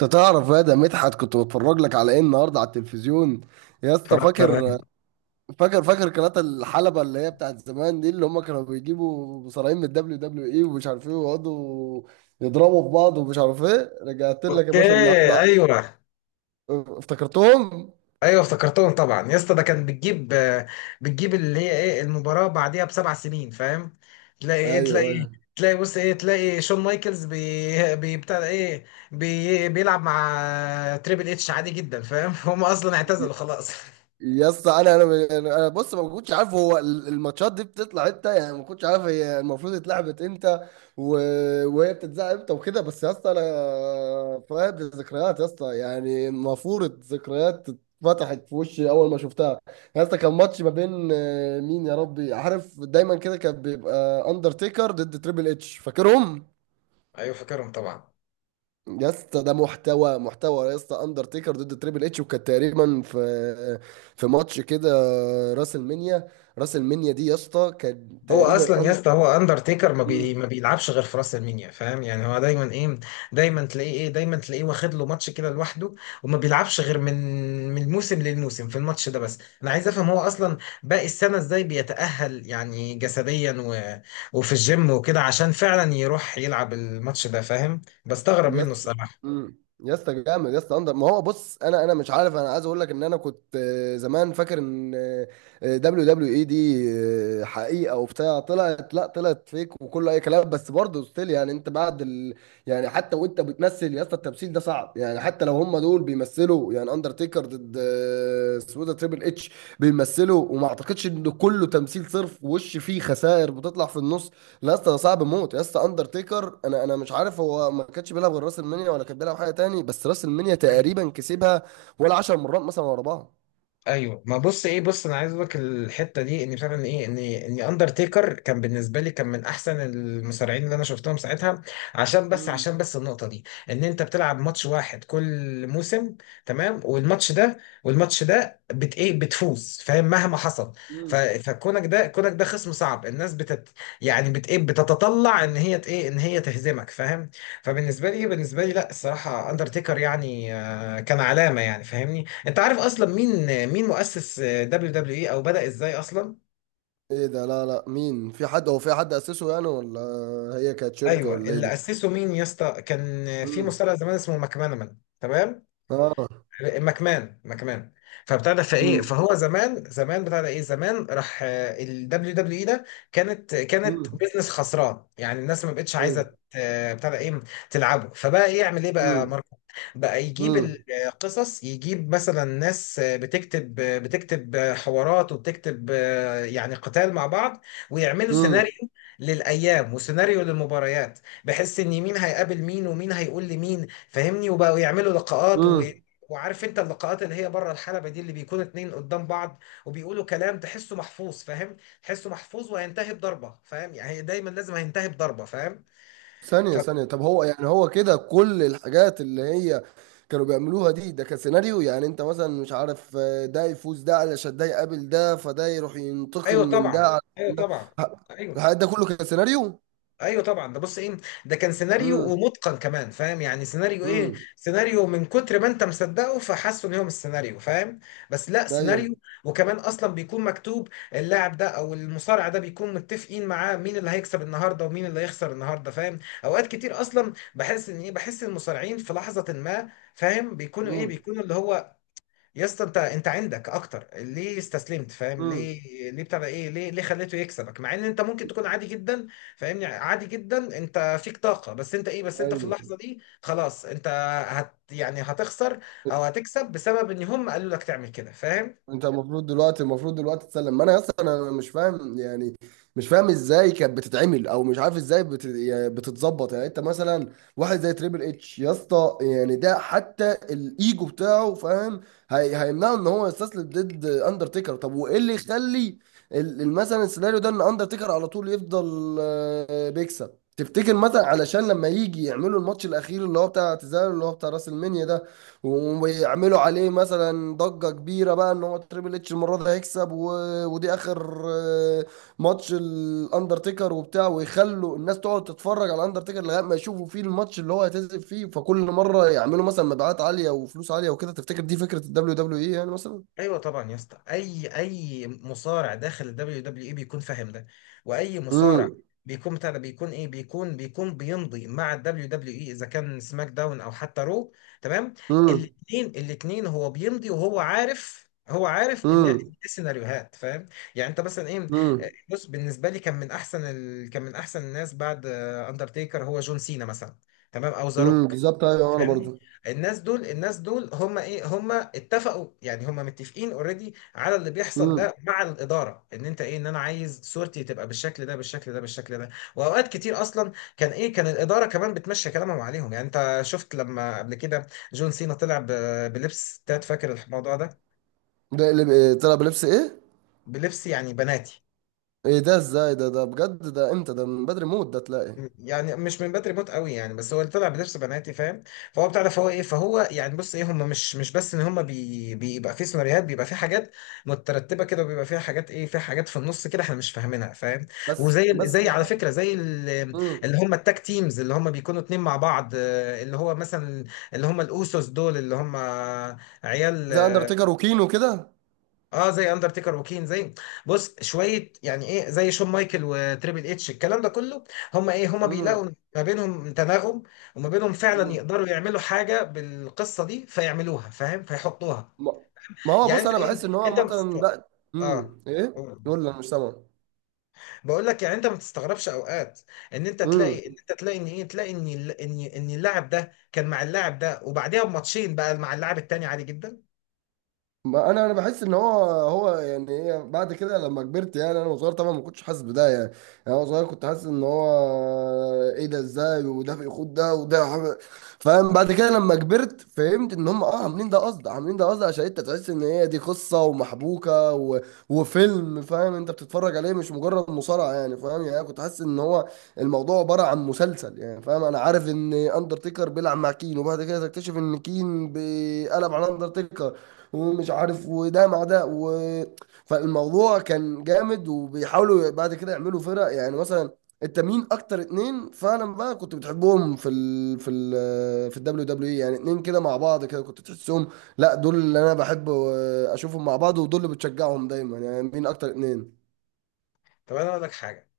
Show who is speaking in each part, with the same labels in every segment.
Speaker 1: انت تعرف يا ده مدحت، كنت بتفرج لك على ايه النهارده على التلفزيون يا اسطى؟
Speaker 2: اتفرجت
Speaker 1: فاكر؟
Speaker 2: عليه.
Speaker 1: فاكر فاكر قناة الحلبة اللي هي بتاعت زمان دي، اللي هم كانوا بيجيبوا مصارعين من الدبليو دبليو اي ومش عارف ايه، ويقعدوا يضربوا في بعض ومش عارف ايه. رجعت لك يا
Speaker 2: اوكي.
Speaker 1: باشا النهارده.
Speaker 2: ايوه،
Speaker 1: افتكرتهم.
Speaker 2: ايوه، افتكرتهم طبعا يا اسطى، ده كان بتجيب اللي هي ايه المباراه بعديها بسبع سنين، فاهم؟ تلاقي
Speaker 1: ايوه
Speaker 2: ايه تلاقي،
Speaker 1: ايوه
Speaker 2: تلاقي بص ايه، تلاقي شون مايكلز بتاع ده ايه، بيلعب مع تريبل اتش عادي جدا، فاهم؟ هم اصلا اعتزلوا خلاص.
Speaker 1: يا اسطى انا بص، ما كنتش عارف هو الماتشات دي بتطلع امتى، يعني ما كنتش عارف هي المفروض اتلعبت امتى و... وهي بتتذاع امتى وكده. بس يا اسطى انا فاقد الذكريات يا اسطى، يعني المفروض ذكريات اتفتحت في وشي اول ما شفتها. يا اسطى كان ماتش ما بين مين يا ربي، عارف دايما كده كان بيبقى اندرتيكر ضد تريبل اتش، فاكرهم؟
Speaker 2: ايوه فاكرهم طبعا.
Speaker 1: يا اسطى ده محتوى محتوى يا اسطى، اندرتيكر ضد تريبل اتش، وكانت تقريبا في في ماتش كده، راس المنيا. راس المنيا دي يا اسطى كان
Speaker 2: هو
Speaker 1: تقريبا
Speaker 2: اصلا يا اسطى، هو اندرتيكر
Speaker 1: أند...
Speaker 2: ما بيلعبش غير في راس المنيا، فاهم؟ يعني هو دايما ايه، دايما تلاقيه ايه، دايما تلاقيه واخد له ماتش كده لوحده، وما بيلعبش غير من موسم للموسم في الماتش ده بس. انا عايز افهم هو اصلا باقي السنه ازاي بيتاهل يعني جسديا، و... وفي الجيم وكده، عشان فعلا يروح يلعب الماتش ده، فاهم؟ بستغرب
Speaker 1: يا
Speaker 2: منه
Speaker 1: اسطى.
Speaker 2: الصراحه.
Speaker 1: يا اسطى جامد يا اسطى اندر، ما هو بص انا مش عارف، انا عايز اقول لك ان انا كنت زمان فاكر ان دبليو دبليو اي دي حقيقه وبتاع، طلعت، لا طلعت فيك وكله اي كلام، بس برضه ستيل يعني انت بعد يعني حتى وانت بتمثل يا اسطى التمثيل ده صعب، يعني حتى لو هم دول بيمثلوا، يعني اندرتيكر ضد اسمه إيه ده، تريبل اتش، بيمثلوا وما اعتقدش ان كله تمثيل صرف، وش فيه خسائر بتطلع في النص. لا يا اسطى صعب موت يا اسطى، اندرتيكر، انا مش عارف، هو ما كانش بيلعب غير راس المنيا، ولا كان بيلعب حاجه تاني؟ بس راس المنيا تقريبا كسبها ولا 10 مرات مثلا ورا بعض.
Speaker 2: ايوه ما بص ايه، بص انا عايز اقول لك الحته دي ان فعلا ايه، ان اندرتيكر كان بالنسبه لي، كان من احسن المصارعين اللي انا شفتهم ساعتها، عشان بس،
Speaker 1: امم.
Speaker 2: عشان بس النقطه دي، ان انت بتلعب ماتش واحد كل موسم، تمام، والماتش ده، والماتش ده بت ايه، بتفوز فاهم مهما حصل. ف
Speaker 1: امم.
Speaker 2: فكونك ده كونك ده خصم صعب، الناس بتت، يعني بت ايه، بتتطلع ان هي ت- ايه ان هي تهزمك فاهم. فبالنسبه لي، بالنسبه لي لا الصراحه، اندرتيكر يعني كان علامه يعني، فاهمني؟ انت عارف اصلا مين، مين مؤسس دبليو دبليو اي، او بدأ ازاي اصلا؟
Speaker 1: ايه ده، لا لا مين، في حد هو في حد اسسه يعني، ولا هي كانت شركه
Speaker 2: ايوه
Speaker 1: ولا ايه
Speaker 2: اللي
Speaker 1: دي؟
Speaker 2: اسسه مين يا اسطى، كان في
Speaker 1: امم.
Speaker 2: مصارع زمان اسمه ماكمان، تمام،
Speaker 1: اه.
Speaker 2: مكمان، مكمان. فبتاع ده فايه،
Speaker 1: امم.
Speaker 2: فهو زمان، زمان بتاع ده ايه، زمان راح ال دبليو دبليو اي ده، كانت، كانت
Speaker 1: امم.
Speaker 2: بيزنس خسران، يعني الناس ما بقتش عايزه
Speaker 1: ايوه.
Speaker 2: ت- بتاع ده ايه، تلعبه. فبقى ايه، يعمل ايه بقى
Speaker 1: امم.
Speaker 2: ماركو، بقى يجيب
Speaker 1: امم.
Speaker 2: القصص، يجيب مثلا ناس بتكتب، بتكتب حوارات وبتكتب يعني قتال مع بعض، ويعملوا سيناريو للايام وسيناريو للمباريات، بحيث ان مين هيقابل مين، ومين هيقول لمين، فاهمني؟ وبقوا يعملوا لقاءات،
Speaker 1: امم.
Speaker 2: وعارف انت اللقاءات اللي هي بره الحلبة دي، اللي بيكون اتنين قدام بعض وبيقولوا كلام تحسه محفوظ، فاهم؟ تحسه محفوظ وهينتهي بضربة، فاهم؟ يعني دايما لازم هينتهي بضربة، فاهم؟ ف...
Speaker 1: ثانية ثانية، طب هو يعني هو كده، كل الحاجات اللي هي كانوا بيعملوها دي ده كان سيناريو؟ يعني انت مثلا مش عارف ده يفوز ده علشان ده يقابل ده، فده يروح ينتقم
Speaker 2: ايوه
Speaker 1: من ده
Speaker 2: طبعا،
Speaker 1: على
Speaker 2: ايوه
Speaker 1: ده،
Speaker 2: طبعا،
Speaker 1: ه-
Speaker 2: ايوه
Speaker 1: الحاجات ده كله كان سيناريو؟
Speaker 2: ايوه طبعا، ده بص ايه، ده كان سيناريو
Speaker 1: امم.
Speaker 2: ومتقن كمان، فاهم؟ يعني سيناريو ايه،
Speaker 1: امم.
Speaker 2: سيناريو من كتر ما انت مصدقه فحاسه ان هو مش سيناريو، فاهم؟ بس لا
Speaker 1: ايوه.
Speaker 2: سيناريو، وكمان اصلا بيكون مكتوب. اللاعب ده او المصارع ده بيكون متفقين معاه مين اللي هيكسب النهارده ومين اللي هيخسر النهارده، فاهم؟ اوقات كتير اصلا بحس ان ايه، بحس المصارعين في لحظة ما، فاهم؟ بيكونوا ايه،
Speaker 1: امم.
Speaker 2: بيكونوا اللي هو، يا اسطى انت، انت عندك اكتر، ليه استسلمت فاهم؟
Speaker 1: امم.
Speaker 2: ليه، ليه بتاع ده ايه، ليه، ليه خليته يكسبك مع ان انت ممكن تكون عادي جدا، فاهمني؟ عادي جدا انت، فيك طاقه، بس انت ايه، بس انت في
Speaker 1: ايوه.
Speaker 2: اللحظه دي خلاص، انت هت، يعني هتخسر او هتكسب بسبب ان هم قالوا لك تعمل كده، فاهم؟
Speaker 1: انت المفروض دلوقتي، المفروض دلوقتي تسلم، ما انا اصلا انا مش فاهم يعني، مش فاهم ازاي كانت بتتعمل، او مش عارف ازاي يعني بتتظبط. يعني انت مثلا واحد زي تريبل اتش يا اسطى، يعني ده حتى الايجو بتاعه فاهم، هيمنعه ان هو يستسلم ضد اندرتيكر. طب وايه اللي يخلي مثلا السيناريو ده ان اندرتيكر على طول يفضل بيكسب؟ تفتكر مثلا علشان لما يجي يعملوا الماتش الاخير اللي هو بتاع اعتزال اللي هو بتاع راس المنيا ده، ويعملوا عليه مثلا ضجة كبيرة بقى ان هو تريبل اتش المرة دي هيكسب، ودي اخر ماتش الاندرتيكر وبتاع، ويخلوا الناس تقعد تتفرج على الاندرتيكر لغاية ما يشوفوا فيه الماتش اللي هو هيتذب فيه، فكل مرة يعملوا مثلا مبيعات عالية وفلوس عالية وكده. تفتكر دي فكرة الدبليو دبليو اي يعني مثلا؟
Speaker 2: ايوه طبعا يا اسطى، اي اي مصارع داخل الدبليو دبليو اي بيكون فاهم ده، واي مصارع
Speaker 1: امم.
Speaker 2: بيكون بتاع ده، بيكون ايه، بيكون، بيكون بيمضي مع الدبليو دبليو اي، اذا كان سماك داون او حتى رو، تمام،
Speaker 1: امم.
Speaker 2: الاثنين، الاثنين هو بيمضي وهو عارف، هو عارف ان إيه
Speaker 1: امم.
Speaker 2: السيناريوهات، فاهم؟ يعني انت مثلا ايه،
Speaker 1: امم.
Speaker 2: بص بالنسبه لي كان من احسن ال، كان من احسن الناس بعد اندرتيكر هو جون سينا مثلا، تمام، او ذا
Speaker 1: امم.
Speaker 2: روك.
Speaker 1: بالظبط، ايوه، انا
Speaker 2: فاهمني؟
Speaker 1: برضو.
Speaker 2: الناس دول، الناس دول هم ايه، هم اتفقوا يعني، هم متفقين اوريدي على اللي بيحصل
Speaker 1: امم.
Speaker 2: ده مع الاداره، ان انت ايه، ان انا عايز صورتي تبقى بالشكل ده، بالشكل ده، بالشكل ده. واوقات كتير اصلا كان ايه، كان الاداره كمان بتمشي كلامهم عليهم، يعني انت شفت لما قبل كده جون سينا طلع بلبس تات، فاكر الموضوع ده؟
Speaker 1: ده اللي طلع بلبس ايه؟
Speaker 2: بلبس يعني بناتي،
Speaker 1: ايه ده ازاي، ده بجد؟ ده امتى ده؟ من بدري موت؟ ده تلاقي.
Speaker 2: يعني مش من بدري موت قوي يعني، بس هو اللي طلع بنفس بناتي، فاهم؟ فهو بتاع ده، فهو ايه، فهو يعني بص ايه، هم مش، مش بس ان هم بي، بيبقى في سيناريوهات، بيبقى في حاجات مترتبه كده، وبيبقى فيها حاجات ايه، في حاجات في النص كده احنا مش فاهمينها، فاهم؟
Speaker 1: بس
Speaker 2: وزي ال،
Speaker 1: بس
Speaker 2: زي
Speaker 1: مش.
Speaker 2: على فكره زي ال،
Speaker 1: امم.
Speaker 2: اللي هم التاك تيمز اللي هم بيكونوا اتنين مع بعض اللي هو مثلا، اللي هم الاوسوس دول اللي هم عيال،
Speaker 1: زي اندرتيكر وكين وكده.
Speaker 2: اه زي اندرتيكر وكين، زي، بص شويه يعني ايه، زي شون مايكل وتريبل اتش الكلام ده كله، هم ايه، هم بيلاقوا
Speaker 1: امم.
Speaker 2: ما بينهم تناغم، وما بينهم فعلا
Speaker 1: امم.
Speaker 2: يقدروا يعملوا حاجه بالقصه دي، فيعملوها فاهم، فيحطوها.
Speaker 1: ما ما هو
Speaker 2: يعني
Speaker 1: بص
Speaker 2: انت
Speaker 1: انا بحس
Speaker 2: ايه،
Speaker 1: ان هو
Speaker 2: انت ما
Speaker 1: عامه
Speaker 2: بتست،
Speaker 1: لا.
Speaker 2: اه،
Speaker 1: ايه؟
Speaker 2: قول.
Speaker 1: يقول لي انا مش سامع.
Speaker 2: بقول لك يعني انت ما تستغربش اوقات ان انت تلاقي، ان انت تلاقي ان ايه، تلاقي ان ال، ان اللاعب ده كان مع اللاعب ده وبعديها بماتشين بقى مع اللاعب التاني عادي جدا.
Speaker 1: ما انا بحس ان هو هو يعني ايه، بعد كده لما كبرت، يعني انا وصغير طبعا ما كنتش حاسس بده يعني. يعني انا صغير كنت حاسس ان هو ايه ده ازاي، وده بيخوض ده فاهم. بعد كده لما كبرت فهمت ان هم اه عاملين ده قصد، عاملين ده قصد عشان انت تحس ان هي دي قصه ومحبوكه وفيلم، فاهم؟ انت بتتفرج عليه، مش مجرد مصارعه، يعني فاهم يعني. أنا كنت حاسس ان هو الموضوع عباره عن مسلسل يعني، فاهم؟ انا عارف ان اندرتيكر بيلعب مع كين، وبعد كده تكتشف ان كين بيقلب على اندرتيكر ومش عارف، وده مع ده فالموضوع كان جامد. وبيحاولوا بعد كده يعملوا فرق يعني، مثلا. انت مين اكتر اتنين فعلا بقى كنت بتحبهم في ال في ال في الدبليو دبليو اي، يعني اتنين كده مع بعض كده كنت تحسهم لا دول اللي انا بحب اشوفهم مع بعض، ودول اللي بتشجعهم دايما. يعني مين اكتر اتنين؟
Speaker 2: طب انا اقول لك حاجه،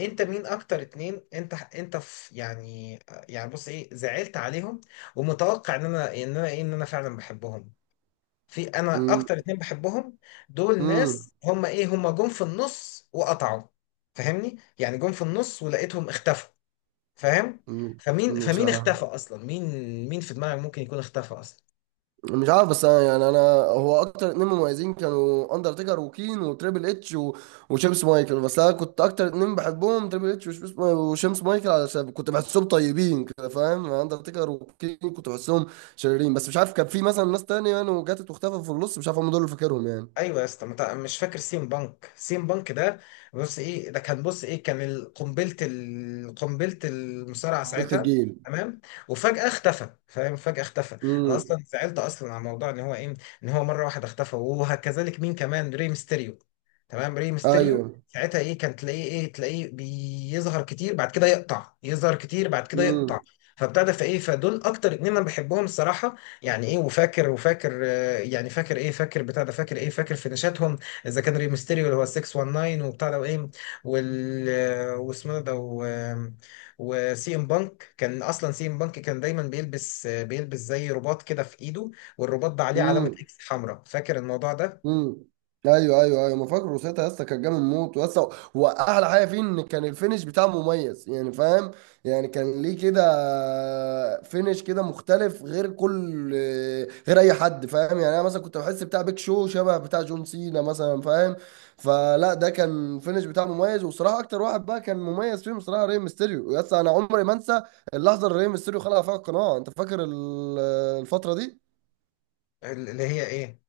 Speaker 2: انت مين اكتر اتنين؟ انت، انت في يعني، يعني بص ايه، زعلت عليهم ومتوقع ان انا، ان انا ايه، ان انا فعلا بحبهم. في انا
Speaker 1: امم.
Speaker 2: اكتر اتنين بحبهم، دول
Speaker 1: امم.
Speaker 2: ناس هم ايه، هم جم في النص وقطعوا، فاهمني؟ يعني جم في النص ولقيتهم اختفوا، فاهم؟ فمين
Speaker 1: مش
Speaker 2: فمين
Speaker 1: عارف.
Speaker 2: اختفى اصلا، مين، مين في دماغك ممكن يكون اختفى اصلا؟
Speaker 1: مش عارف، بس انا يعني انا هو اكتر اتنين مميزين كانوا اندرتيكر وكين وتريبل اتش وشيمس مايكل. بس انا كنت اكتر اتنين بحبهم تريبل اتش وشيمس، وشيمس مايكل علشان كنت بحسهم طيبين كده فاهم. اندرتيكر وكين كنت بحسهم شريرين. بس مش عارف كان في مثلا ناس تانية يعني وجاتت واختفت في النص، مش عارف، هم دول اللي فاكرهم يعني.
Speaker 2: ايوه يا اسطى مت، مش فاكر سيم بانك؟ سيم بانك ده بص ايه، ده كان بص ايه، كان ال، قنبله ال، قنبله المصارعه
Speaker 1: قلت
Speaker 2: ساعتها
Speaker 1: الجيل.
Speaker 2: تمام، وفجاه اختفى، فاهم؟ فجاه اختفى. انا
Speaker 1: امم.
Speaker 2: اصلا زعلت اصلا على موضوع ان هو ايه، ان هو مره واحده اختفى. وهكذلك مين كمان؟ ري ميستيريو، تمام، ري ميستيريو
Speaker 1: ايوه.
Speaker 2: ساعتها ايه، كان تلاقيه ايه، تلاقيه بيظهر كتير بعد كده يقطع، يظهر كتير بعد كده يقطع. فابتدى فايه، فدول اكتر اتنين انا بحبهم الصراحه، يعني ايه، وفاكر، وفاكر يعني، فاكر ايه، فاكر بتاع ده، فاكر ايه، فاكر فينيشاتهم، اذا كان ريمستيريو اللي هو 619 وبتاع ده وايه وال، واسمه ده و، وسي ام بانك كان اصلا، سي ام بانك كان دايما بيلبس، بيلبس زي رباط كده في ايده، والرباط ده عليه علامة
Speaker 1: امم.
Speaker 2: اكس حمراء، فاكر الموضوع ده؟
Speaker 1: امم. ايوه ايوه ايوه، ما فاكر روسيتا يا اسطى، كان جامد موت يا اسطى. واحلى حاجه فيه ان كان الفينش بتاعه مميز يعني فاهم، يعني كان ليه كده فينش كده مختلف غير كل غير اي حد فاهم. يعني انا مثلا كنت بحس بتاع بيك شو شبه بتاع جون سينا مثلا فاهم. فلا، ده كان فينش بتاعه مميز، وصراحه اكتر واحد بقى كان مميز فيهم صراحه ري ميستيريو. يا اسطى انا عمري ما انسى اللحظه اللي ري ميستيريو خلع فيها القناع. انت فاكر الفتره دي؟
Speaker 2: اللي هي ايه؟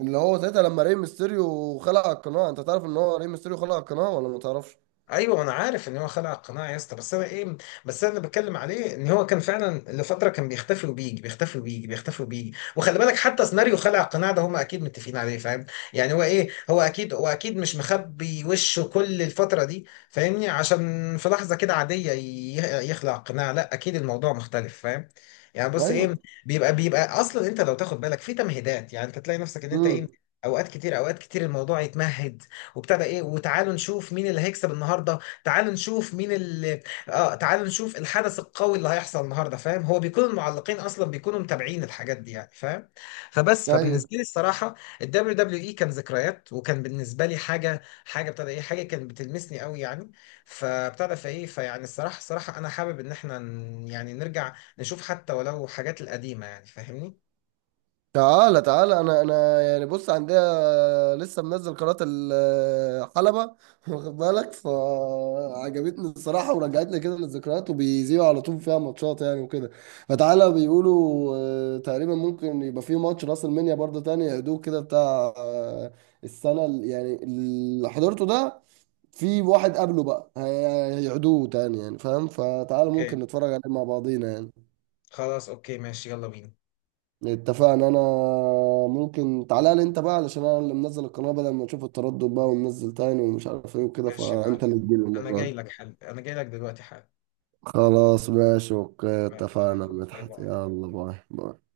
Speaker 1: اللي هو ساعتها لما ري ميستيريو خلع القناع، انت تعرف ان هو ري ميستيريو خلع القناع ولا ما تعرفش؟
Speaker 2: ايوه انا عارف ان هو خلع القناع يا اسطى، بس انا ايه، بس انا اللي بتكلم عليه ان هو كان فعلا لفتره كان بيختفي وبيجي، بيختفي وبيجي، بيختفي وبيجي، وخلي بالك حتى سيناريو خلع القناع ده هم اكيد متفقين عليه، فاهم؟ يعني هو ايه، هو اكيد، هو اكيد مش مخبي وشه كل الفتره دي، فاهمني؟ عشان في لحظه كده عاديه يخلع القناع؟ لا اكيد الموضوع مختلف، فاهم؟ يعني بص ايه،
Speaker 1: ايوه.
Speaker 2: بيبقى، بيبقى اصلا انت لو تاخد بالك في تمهيدات، يعني انت تلاقي نفسك ان انت ايه،
Speaker 1: امم.
Speaker 2: اوقات كتير، اوقات كتير الموضوع يتمهد، وبتاع ده ايه، وتعالوا نشوف مين اللي هيكسب النهارده، تعالوا نشوف مين اللي، اه تعالوا نشوف الحدث القوي اللي هيحصل النهارده، فاهم؟ هو بيكون المعلقين اصلا بيكونوا متابعين الحاجات دي يعني، فاهم؟ فبس،
Speaker 1: ايوه.
Speaker 2: فبالنسبه لي الصراحه الدبليو دبليو اي كان ذكريات، وكان بالنسبه لي حاجه، حاجه ابتدى ايه، حاجه كانت بتلمسني قوي يعني، فابتدى فايه فيعني الصراحه، الصراحه انا حابب ان احنا ن، يعني نرجع نشوف حتى ولو حاجات القديمه يعني، فاهمني؟
Speaker 1: تعالى تعالى انا يعني بص، عندها لسه منزل قناة الحلبة واخد بالك، فعجبتني الصراحة ورجعت لي كده للذكريات، وبيذيعوا على طول فيها ماتشات يعني وكده. فتعالى بيقولوا تقريبا ممكن يبقى في ماتش راس المنيا برضه تاني، يعيدوه كده بتاع السنة يعني اللي حضرته ده، في واحد قبله بقى هيعيدوه تاني يعني فاهم. فتعالى
Speaker 2: اوكي،
Speaker 1: ممكن نتفرج عليه مع بعضينا يعني.
Speaker 2: خلاص اوكي ماشي، يلا بينا.
Speaker 1: اتفقنا. انا ممكن تعالى لي انت بقى، علشان انا اللي منزل القناة، بدل ما نشوف التردد بقى وننزل تاني ومش عارف ايه وكده،
Speaker 2: ماشي يا
Speaker 1: فانت
Speaker 2: معلم،
Speaker 1: اللي تجيلي
Speaker 2: انا
Speaker 1: المرة
Speaker 2: جاي
Speaker 1: دي.
Speaker 2: لك حل، انا جاي لك دلوقتي حل.
Speaker 1: خلاص ماشي، اوكي،
Speaker 2: ماشي
Speaker 1: اتفقنا يا
Speaker 2: يلا، باي
Speaker 1: مدحت،
Speaker 2: باي.
Speaker 1: يلا باي باي.